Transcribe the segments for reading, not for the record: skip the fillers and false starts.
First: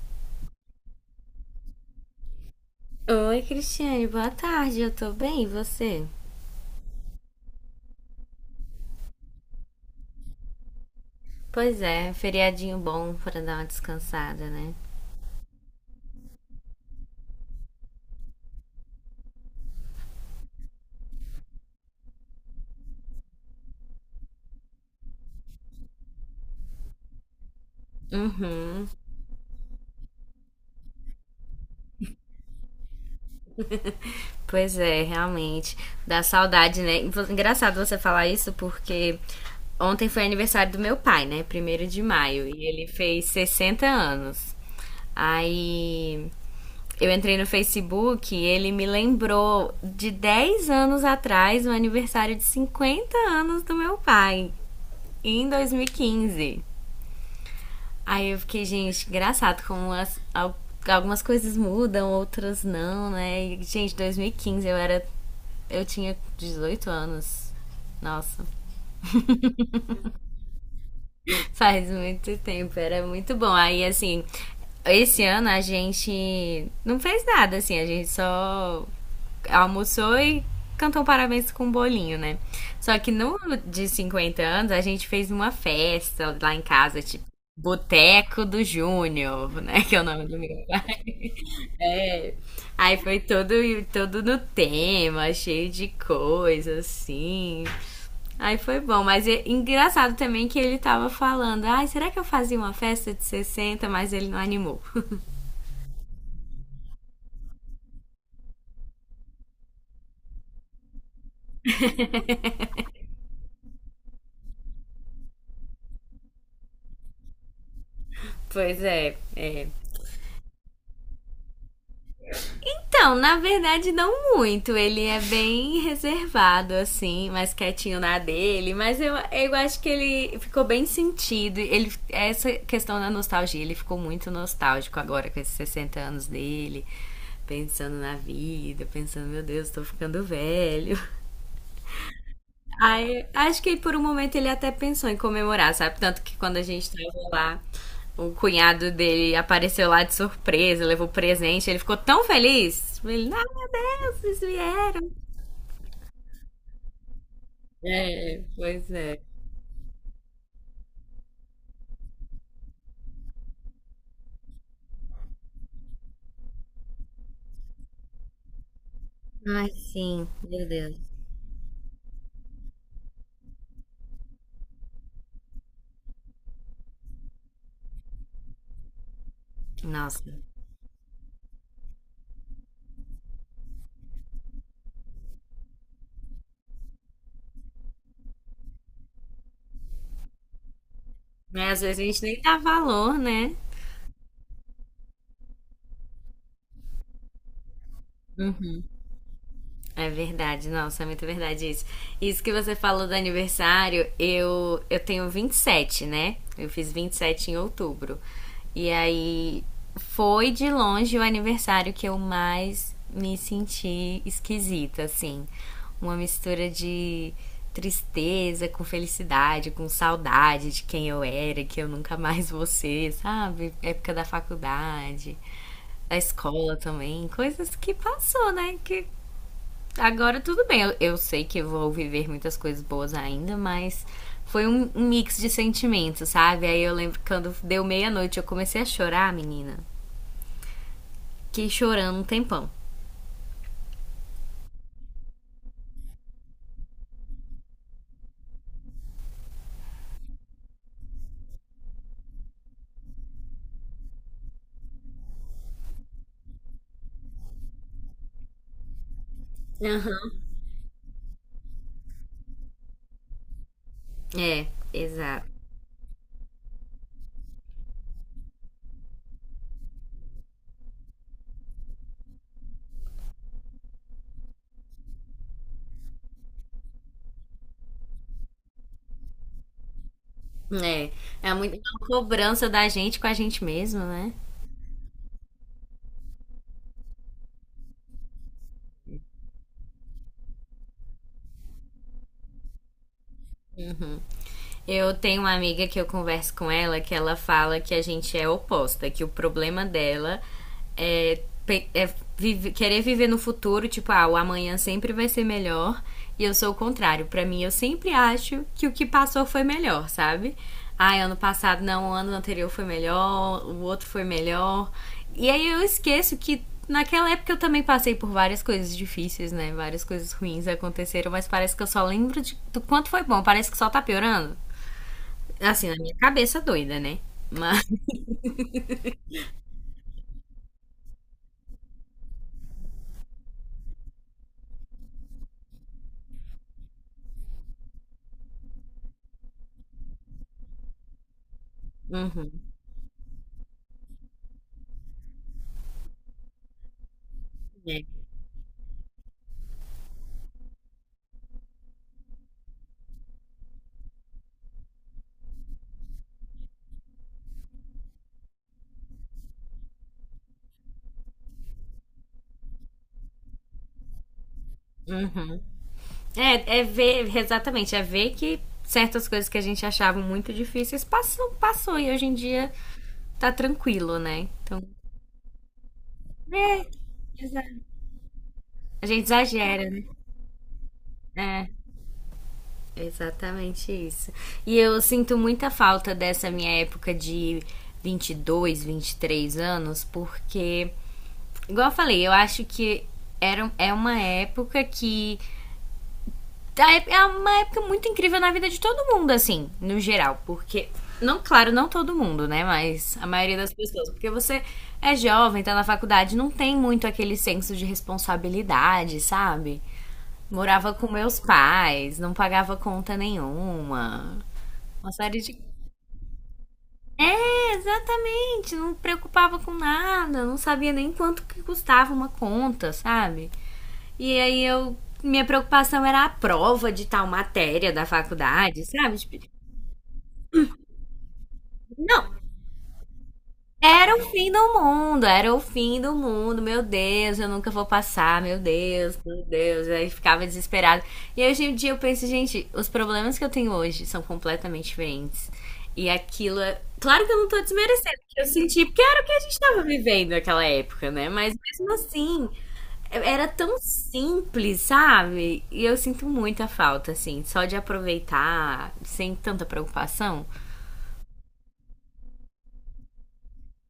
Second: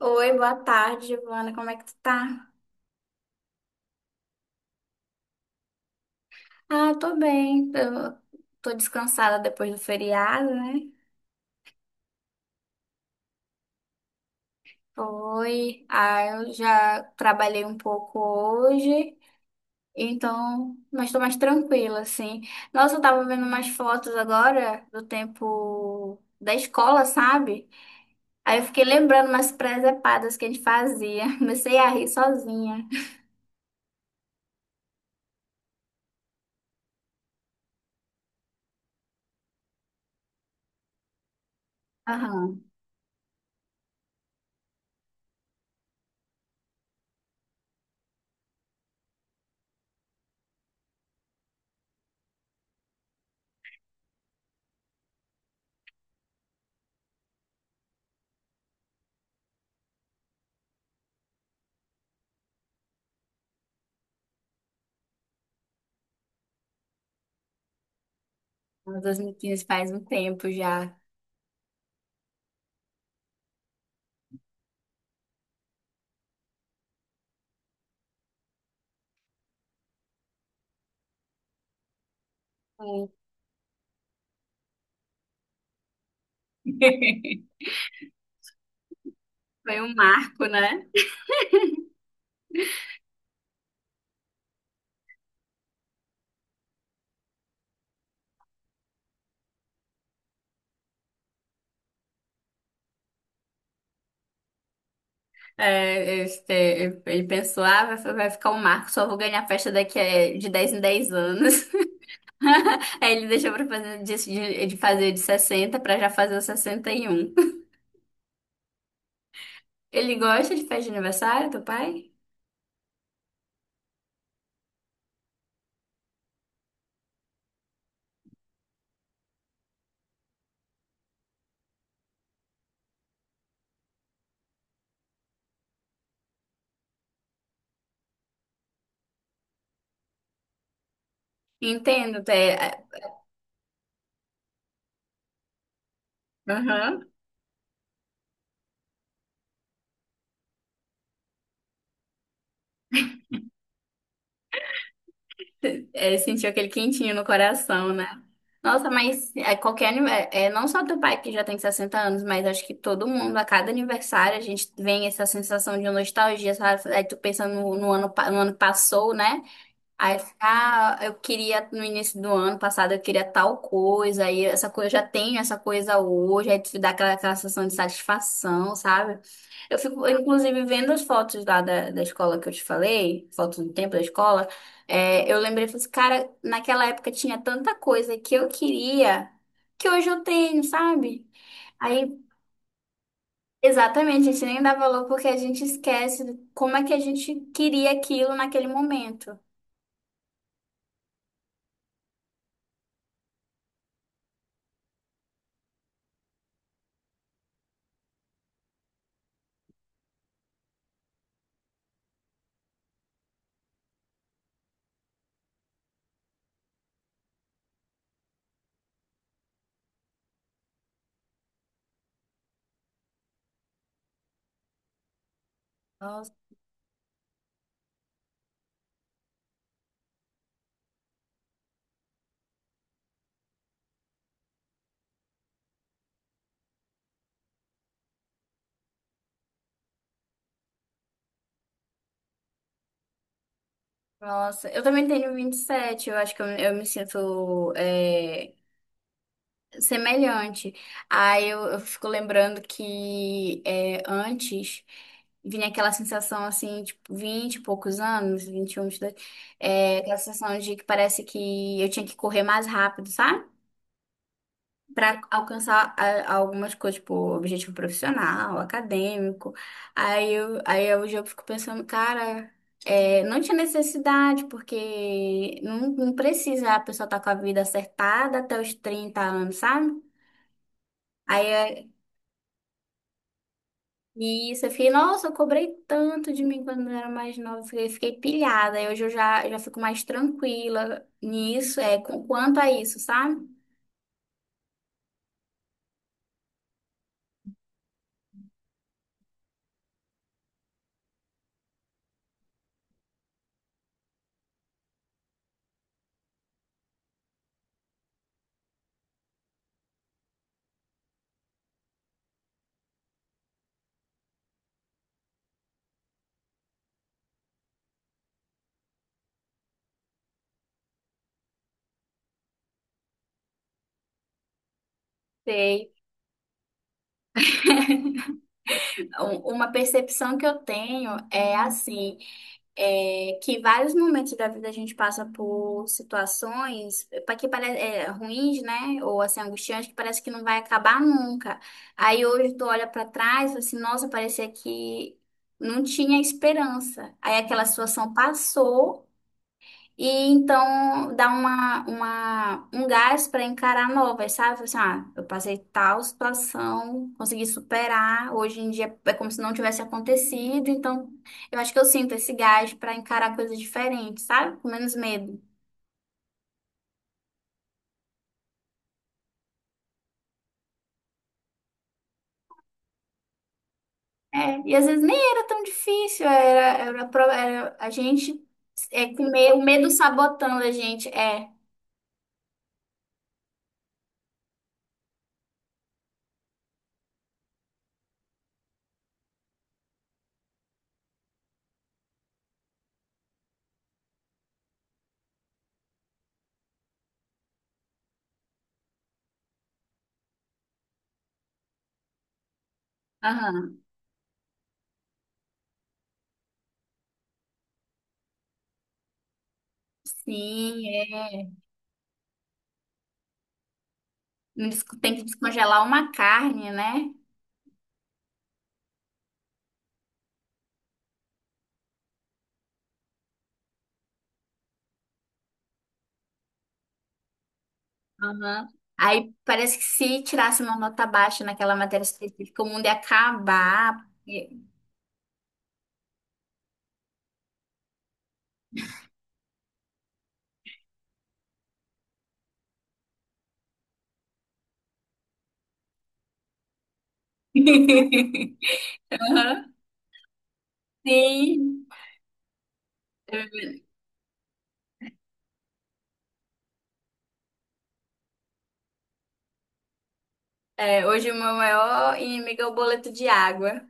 Oi, boa tarde, Giovana. Como é que tu tá? Oi, Cristiane, boa tarde. Eu tô bem, e você? Ah, tô bem. Eu tô descansada depois do feriado, né? Pois é, feriadinho bom pra dar uma descansada, né? Foi. Ah, eu já trabalhei um pouco hoje, então, mas tô mais tranquila, assim. Nossa, eu tava vendo umas fotos agora do tempo da escola, sabe? Aí eu fiquei Uhum. lembrando umas presepadas que a gente fazia. Comecei a rir sozinha. Pois é, realmente. Dá saudade, né? Engraçado você falar isso porque ontem foi aniversário do meu pai, né? Primeiro de maio. Aham, E ele fez 60 anos. Aí eu entrei no Facebook e ele me lembrou de 10 anos atrás o aniversário de 50 anos do meu pai, em 2015. Aí eu fiquei, gente, engraçado como algumas coisas mudam, outras não, né? E, gente, 2015 eu era. Eu tinha 18 anos. Nossa. 2015 faz um tempo já. Faz muito tempo, era muito bom. Aí, assim, esse ano a gente não fez nada, assim, a gente só almoçou e cantou parabéns com um bolinho, né? Só Sim. que no de 50 anos a gente fez uma festa lá em casa, tipo, Boteco do Júnior, Foi né? um Que é o nome do marco, meu. né? Aí foi todo no tema, cheio de coisa, assim. Aí foi bom, mas é engraçado também que ele tava falando, ai, será que eu fazia uma festa de sessenta, mas ele não animou. É, este, ele pensou, ah, vai ficar um marco, só vou ganhar festa daqui a, de 10 em 10 anos. Aí ele deixou pra fazer de fazer de 60 pra já fazer os 61. Pois é, é. Ele gosta de festa de aniversário do pai? Então, na verdade, não muito. Ele é bem reservado, assim, mais quietinho na dele. Mas eu acho que ele ficou bem sentido. Ele, essa questão da nostalgia, ele ficou muito nostálgico agora com esses 60 anos dele. Pensando na vida, pensando, meu Deus, tô ficando velho. Entendo, Aí, acho que por um momento ele até pensou em comemorar, sabe? Tanto que quando a gente aham. tava lá, o cunhado dele apareceu lá de surpresa, levou presente, ele ficou tão feliz. Ele, ah, meu Deus, vocês vieram. É, sentiu aquele quentinho no coração, né? É, Nossa, pois é. mas é, qualquer aniversário, não só teu pai que já tem 60 anos, mas acho que todo mundo, a cada aniversário, a gente vem essa sensação de nostalgia, sabe? Aí tu pensa no ano que passou, né? Ai, Aí sim, meu Deus. ficar, eu queria no início do ano passado, eu queria tal coisa, aí essa coisa, eu já tenho essa coisa hoje, aí te dá aquela sensação de satisfação, sabe? Eu fico, Nossa. inclusive, vendo as fotos lá da escola que eu te falei, fotos do tempo da escola, é, eu lembrei, falei assim, cara, naquela época tinha tanta coisa que eu queria, que hoje eu tenho, sabe? Mas às vezes a Aí, gente nem dá valor, né? exatamente, a gente nem dá valor porque a gente esquece como é que a gente queria aquilo naquele momento. É verdade, nossa, é muito verdade isso. Isso que você falou do aniversário, eu tenho 27, né? Eu fiz 27 em outubro. E aí foi de longe o aniversário que eu mais me senti esquisita, assim. Uma mistura de tristeza com felicidade, com saudade de quem eu era, que eu nunca mais vou ser, sabe? Época da faculdade, da escola também, coisas que passou, né? Que. Agora tudo bem, eu sei que eu vou viver muitas coisas boas ainda, mas foi um mix de sentimentos, sabe? Aí eu lembro que quando deu meia-noite eu comecei a chorar, menina. Fiquei chorando um tempão. Nossa, eu também tenho 27. Eu acho que eu me sinto semelhante. Aí eu fico lembrando que é, antes vinha aquela sensação assim, tipo, 20 e poucos anos, 21, 22. É, aquela Aham. sensação de que parece que eu tinha que correr mais rápido, sabe? É, Para exato. alcançar ah, algumas coisas, tipo, objetivo profissional, acadêmico. Aí hoje eu fico pensando, cara, é, não tinha necessidade, porque não precisa a pessoa estar com a vida acertada até os 30 anos, sabe? É, Aí é muito é, uma cobrança da gente com a gente mesma, né? e isso, eu fiquei, nossa, eu cobrei tanto de mim quando eu era mais nova, fiquei pilhada. Aí hoje eu já fico mais tranquila nisso, é, com, quanto a isso, sabe? Eu tenho uma amiga que eu converso com ela que ela fala que a gente é oposta, que o problema dela é querer viver no futuro, tipo, ah, o amanhã sempre vai ser melhor. E eu sou o contrário. Pra mim, eu sempre acho que o que passou foi melhor, sabe? Ah, ano passado não, o ano anterior foi melhor, o outro foi melhor. E aí eu esqueço que naquela época eu também passei por várias coisas difíceis, né? Várias coisas ruins aconteceram, mas parece que eu só lembro do quanto foi bom. Parece que só tá piorando. Assim, Sei. na minha cabeça doida, né? Mas. Uma percepção que eu tenho é assim. É, que vários momentos da vida a gente passa por situações para que pare- é, ruins, né? Ou assim, angustiantes, que parece que não vai acabar nunca. Aí hoje tu Uhum, olha para trás, e fala assim, nossa, parecia que não tinha esperança. Aí aquela é, situação passou. E então dá um gás para encarar novas, sabe? Fala assim, ah, eu passei tal situação, consegui superar, hoje em dia é como se não tivesse acontecido, então eu acho que eu sinto esse gás para encarar coisas diferentes, sabe? Com menos medo. uhum. É, é ver, exatamente, é ver que certas coisas que a gente achava muito difíceis passou, passou e hoje em dia tá tranquilo, né? É, e Então, às vezes nem era tão difícil, era a gente é, a com gente medo, o exagera, medo né? sabotando a gente. É, É, exatamente isso. E eu sinto muita falta dessa minha época de 22, 23 anos, porque, igual eu falei, eu acho que é uma época que a é uma época muito incrível na vida de todo mundo, assim, no geral. Porque, não, claro, não todo mundo, né? Mas a maioria das aham. pessoas. Porque você é jovem, tá na faculdade, não tem muito aquele senso de responsabilidade, sabe? Sim, Morava com meus é. pais, não pagava conta nenhuma. Não des- Uma Tem que série de. descongelar uma carne, né? É, exatamente, não preocupava com nada, não sabia nem quanto que custava uma conta, sabe? E aí eu. Minha preocupação era a prova de tal matéria da Aham. faculdade, sabe? Aí Tipo, parece que se tirasse uma nota baixa naquela matéria não, específica, o mundo ia acabar. era o fim do mundo, era o fim do mundo, meu Deus, eu nunca vou passar, meu Deus, meu Deus. Aí ficava desesperado. E hoje em dia eu penso, gente, os problemas que eu tenho hoje são completamente diferentes. E aquilo é. Claro que eu não tô desmerecendo, porque eu senti, porque era o que a gente Aham. tava vivendo naquela época, né? Mas Sim. mesmo assim, é, era tão simples, sabe? E eu sinto muita falta, assim, só de aproveitar sem tanta preocupação. Hoje o meu maior inimigo é o boleto de água.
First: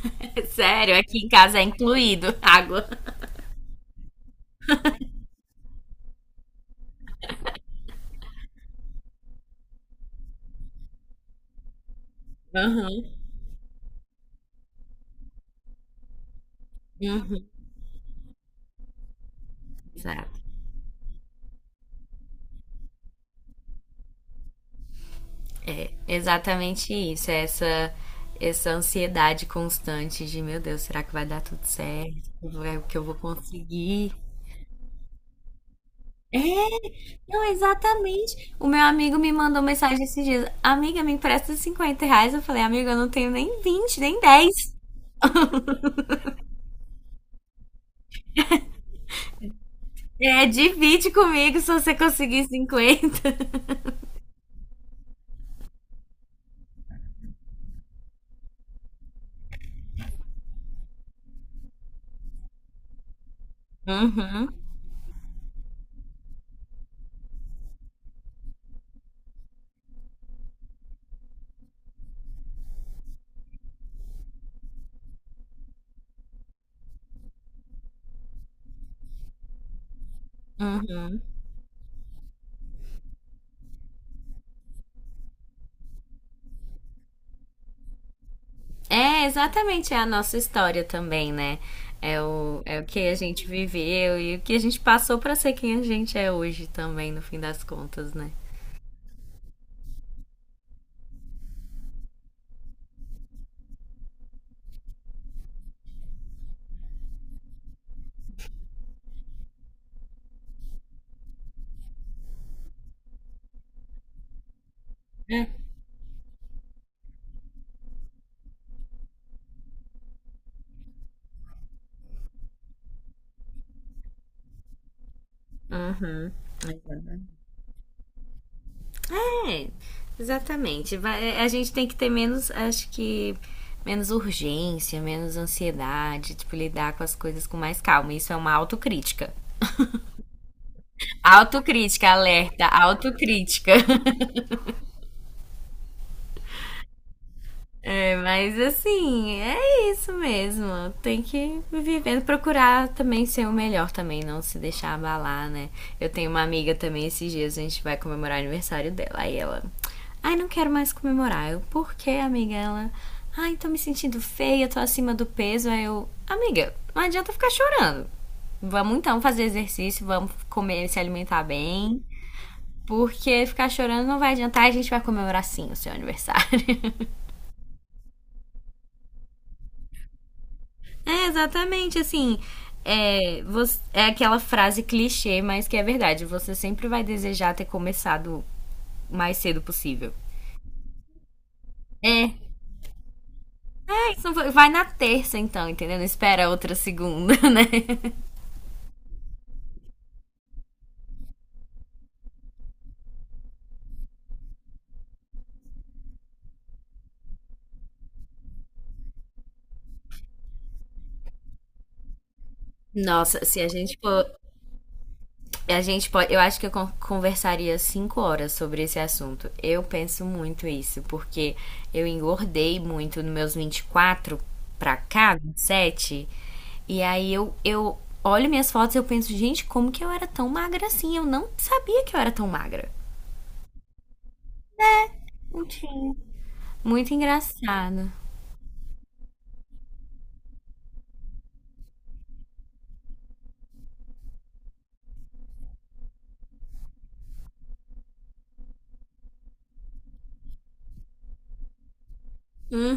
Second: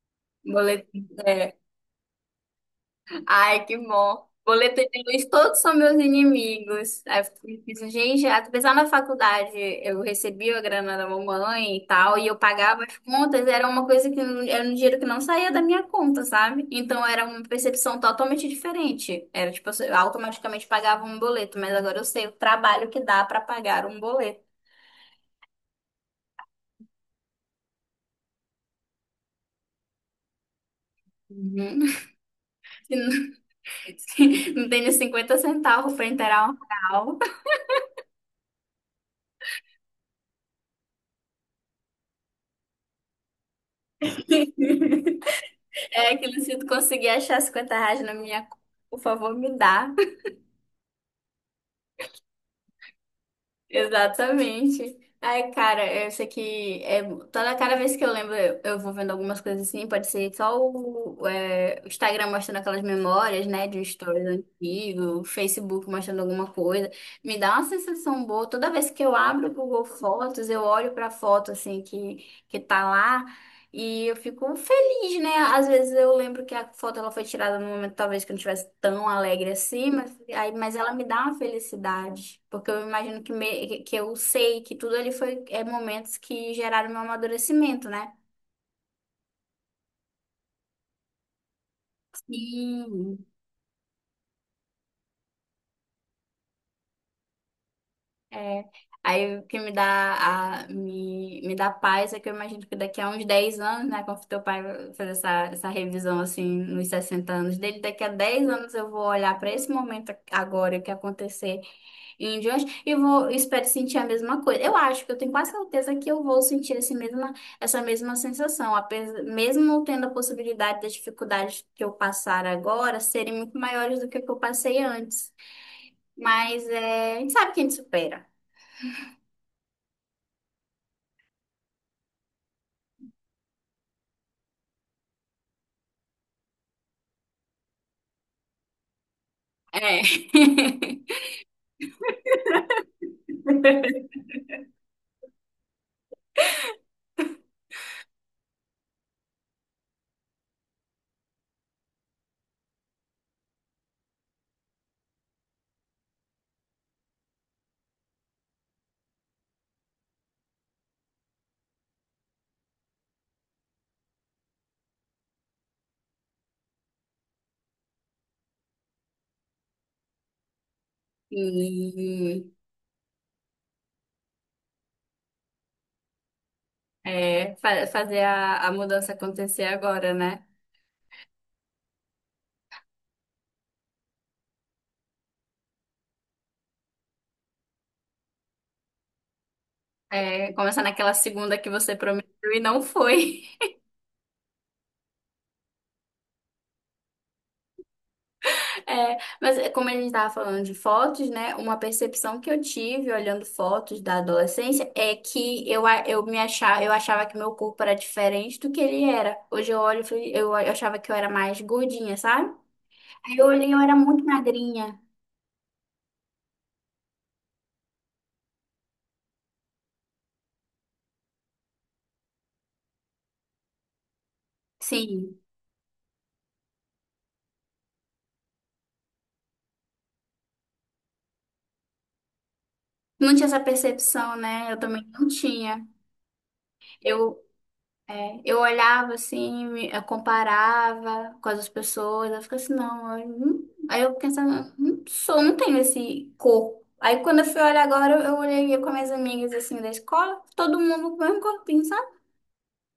Boleto. Sério, aqui em É, casa é incluído água. ai, que bom. Boleto de luz, todos são meus inimigos. Aí eu fico pensando, gente, apesar na faculdade eu recebia a grana da mamãe e tal, e eu pagava as Aham. contas, era uma coisa que não- era um dinheiro que não saía da minha conta, sabe? Então era Hum. uma percepção totalmente diferente. Era tipo, eu Exato. automaticamente pagava um boleto, mas agora eu sei o trabalho que dá pra pagar um boleto. Exatamente isso, é essa, essa ansiedade constante de, meu Deus, será que vai dar tudo Uhum. certo? Que eu vou conseguir? Se não tem nem 50 centavos pra inteirar um real. Não, exatamente. O meu amigo me mandou mensagem esses dias. Amiga, me empresta 50 reais. Eu falei, amiga, eu não tenho nem 20 nem 10. É aquilo, se tu conseguir achar 50 reais na minha conta, por favor, me dá. É, divide comigo se você conseguir 50. Exatamente. Ai, cara, eu sei que é, toda cada vez que eu lembro, eu vou vendo algumas coisas assim, pode ser só o, é, o Instagram mostrando aquelas memórias, né, de stories Uhum, antigo, o Facebook mostrando alguma coisa. Me dá uma sensação boa. Toda vez que eu abro o Google Fotos, eu olho pra foto assim que tá lá e eu fico feliz. Depende, né? Às vezes eu lembro que a foto ela foi tirada num momento talvez que eu não estivesse tão alegre assim, mas, aí, mas ela me uhum. dá uma felicidade, porque eu imagino que, que eu sei que tudo ali foi é, momentos que geraram meu amadurecimento, né? É, exatamente, é a nossa história também, né? É o, é o que a Sim. gente viveu e o que a gente passou pra ser quem a gente é hoje também, no fim das contas, né? É, aí o que me dá a, me dá paz é que eu imagino que daqui a uns 10 anos, né, quando teu pai fazer essa revisão assim nos 60 anos dele, daqui a 10 anos eu vou olhar para esse momento agora o que aconteceu em diante e vou, espero sentir a mesma coisa. Eu acho que eu tenho quase É. certeza que eu vou sentir essa mesma sensação, apesar, mesmo tendo a possibilidade das dificuldades que eu passar agora serem muito maiores do que o que eu passei antes. Uhum. Mas é, a gente sabe que a gente supera. É, exatamente. A gente tem que ter menos, acho que, menos urgência, menos ansiedade, tipo, lidar com as coisas com mais calma. Isso é uma autocrítica. É. Autocrítica, alerta, autocrítica. É, mas assim, é isso mesmo. Tem que viver, procurar também ser o melhor também, não se deixar abalar, né? Eu tenho uma amiga também, esses dias a gente vai comemorar o aniversário dela. Aí ela, ai, não quero mais comemorar. Eu, por que, amiga? Ela, ai, tô me sentindo feia, tô acima do peso. Aí eu, amiga, não adianta ficar chorando. Vamos então fazer exercício, vamos comer, se alimentar bem. E, Porque ficar chorando não vai adiantar, a gente vai comemorar sim o seu aniversário. Fazer a mudança acontecer agora, né? É, exatamente, assim. É, é aquela frase clichê, mas que é verdade. Você sempre vai desejar ter começado o mais cedo possível. É, começar naquela segunda que você É. prometeu e não foi. É isso, vai na terça, então, entendeu? Não espera outra segunda, né? É, mas é, como a gente estava falando de fotos, né? Uma percepção que eu tive olhando fotos da adolescência é que eu me achava, eu achava que meu corpo era diferente do que ele era. Hoje eu olho, eu achava que eu era mais gordinha, sabe? Aí Nossa, eu se a olhei, eu era gente muito for. magrinha. A gente pode, eu acho que eu conversaria 5 horas sobre esse assunto. Eu penso muito isso, porque eu engordei muito nos meus 24 pra cá, Sim. 27. E sete, e aí eu olho minhas fotos e eu penso, gente, como que eu era tão magra assim? Eu não sabia que eu era tão magra. Não tinha essa percepção, né? Eu também não Não tinha. tinha. Muito Eu engraçado. É, eu olhava assim, eu comparava com as outras pessoas, eu ficava assim, não, eu não- aí eu pensava, não sou, não tenho esse corpo. Aí quando eu fui olhar agora, eu olhei com as minhas amigas assim da escola, todo mundo com o mesmo corpinho, sabe?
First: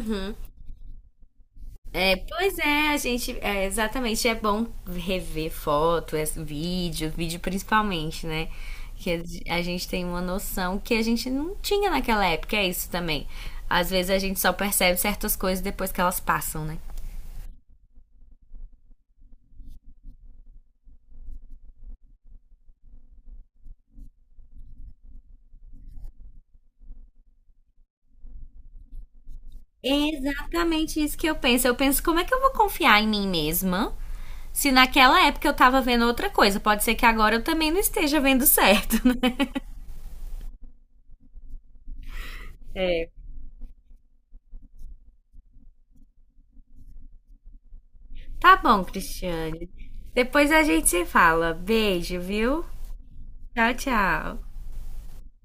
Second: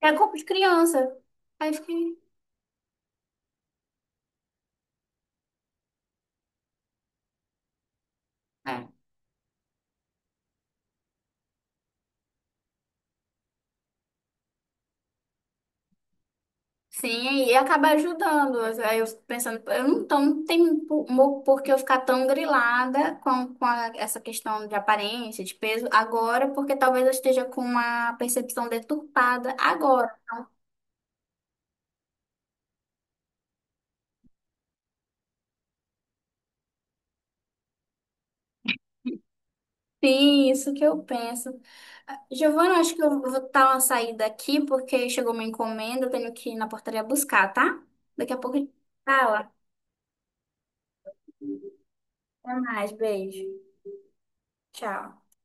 Era corpo de criança. Aí eu É, fiquei, pois é, a gente, é, exatamente, é bom rever foto, é, vídeo, vídeo principalmente, né? é. Que a gente tem uma noção que a gente não tinha naquela época, é isso também. Às vezes a gente só percebe certas coisas depois que elas passam, né? Sim, e acaba ajudando. Aí eu fico pensando, eu não, tô, não tem por que eu ficar tão grilada com, essa questão de aparência, de peso, agora, porque talvez eu esteja com uma percepção deturpada É agora. exatamente isso que eu penso. Eu penso, como é que eu vou confiar em mim mesma se naquela época eu tava vendo outra coisa? Pode ser que agora eu também não esteja vendo certo, né? Sim, isso que eu penso. Ah, Giovana, acho que É. eu vou dar uma saída aqui, porque chegou uma encomenda, eu tenho que ir na portaria buscar, tá? Daqui a pouco Tá a gente bom, fala. Cristiane. Depois a gente se fala. Beijo, Até viu? mais, beijo. Tchau, tchau. Tchau.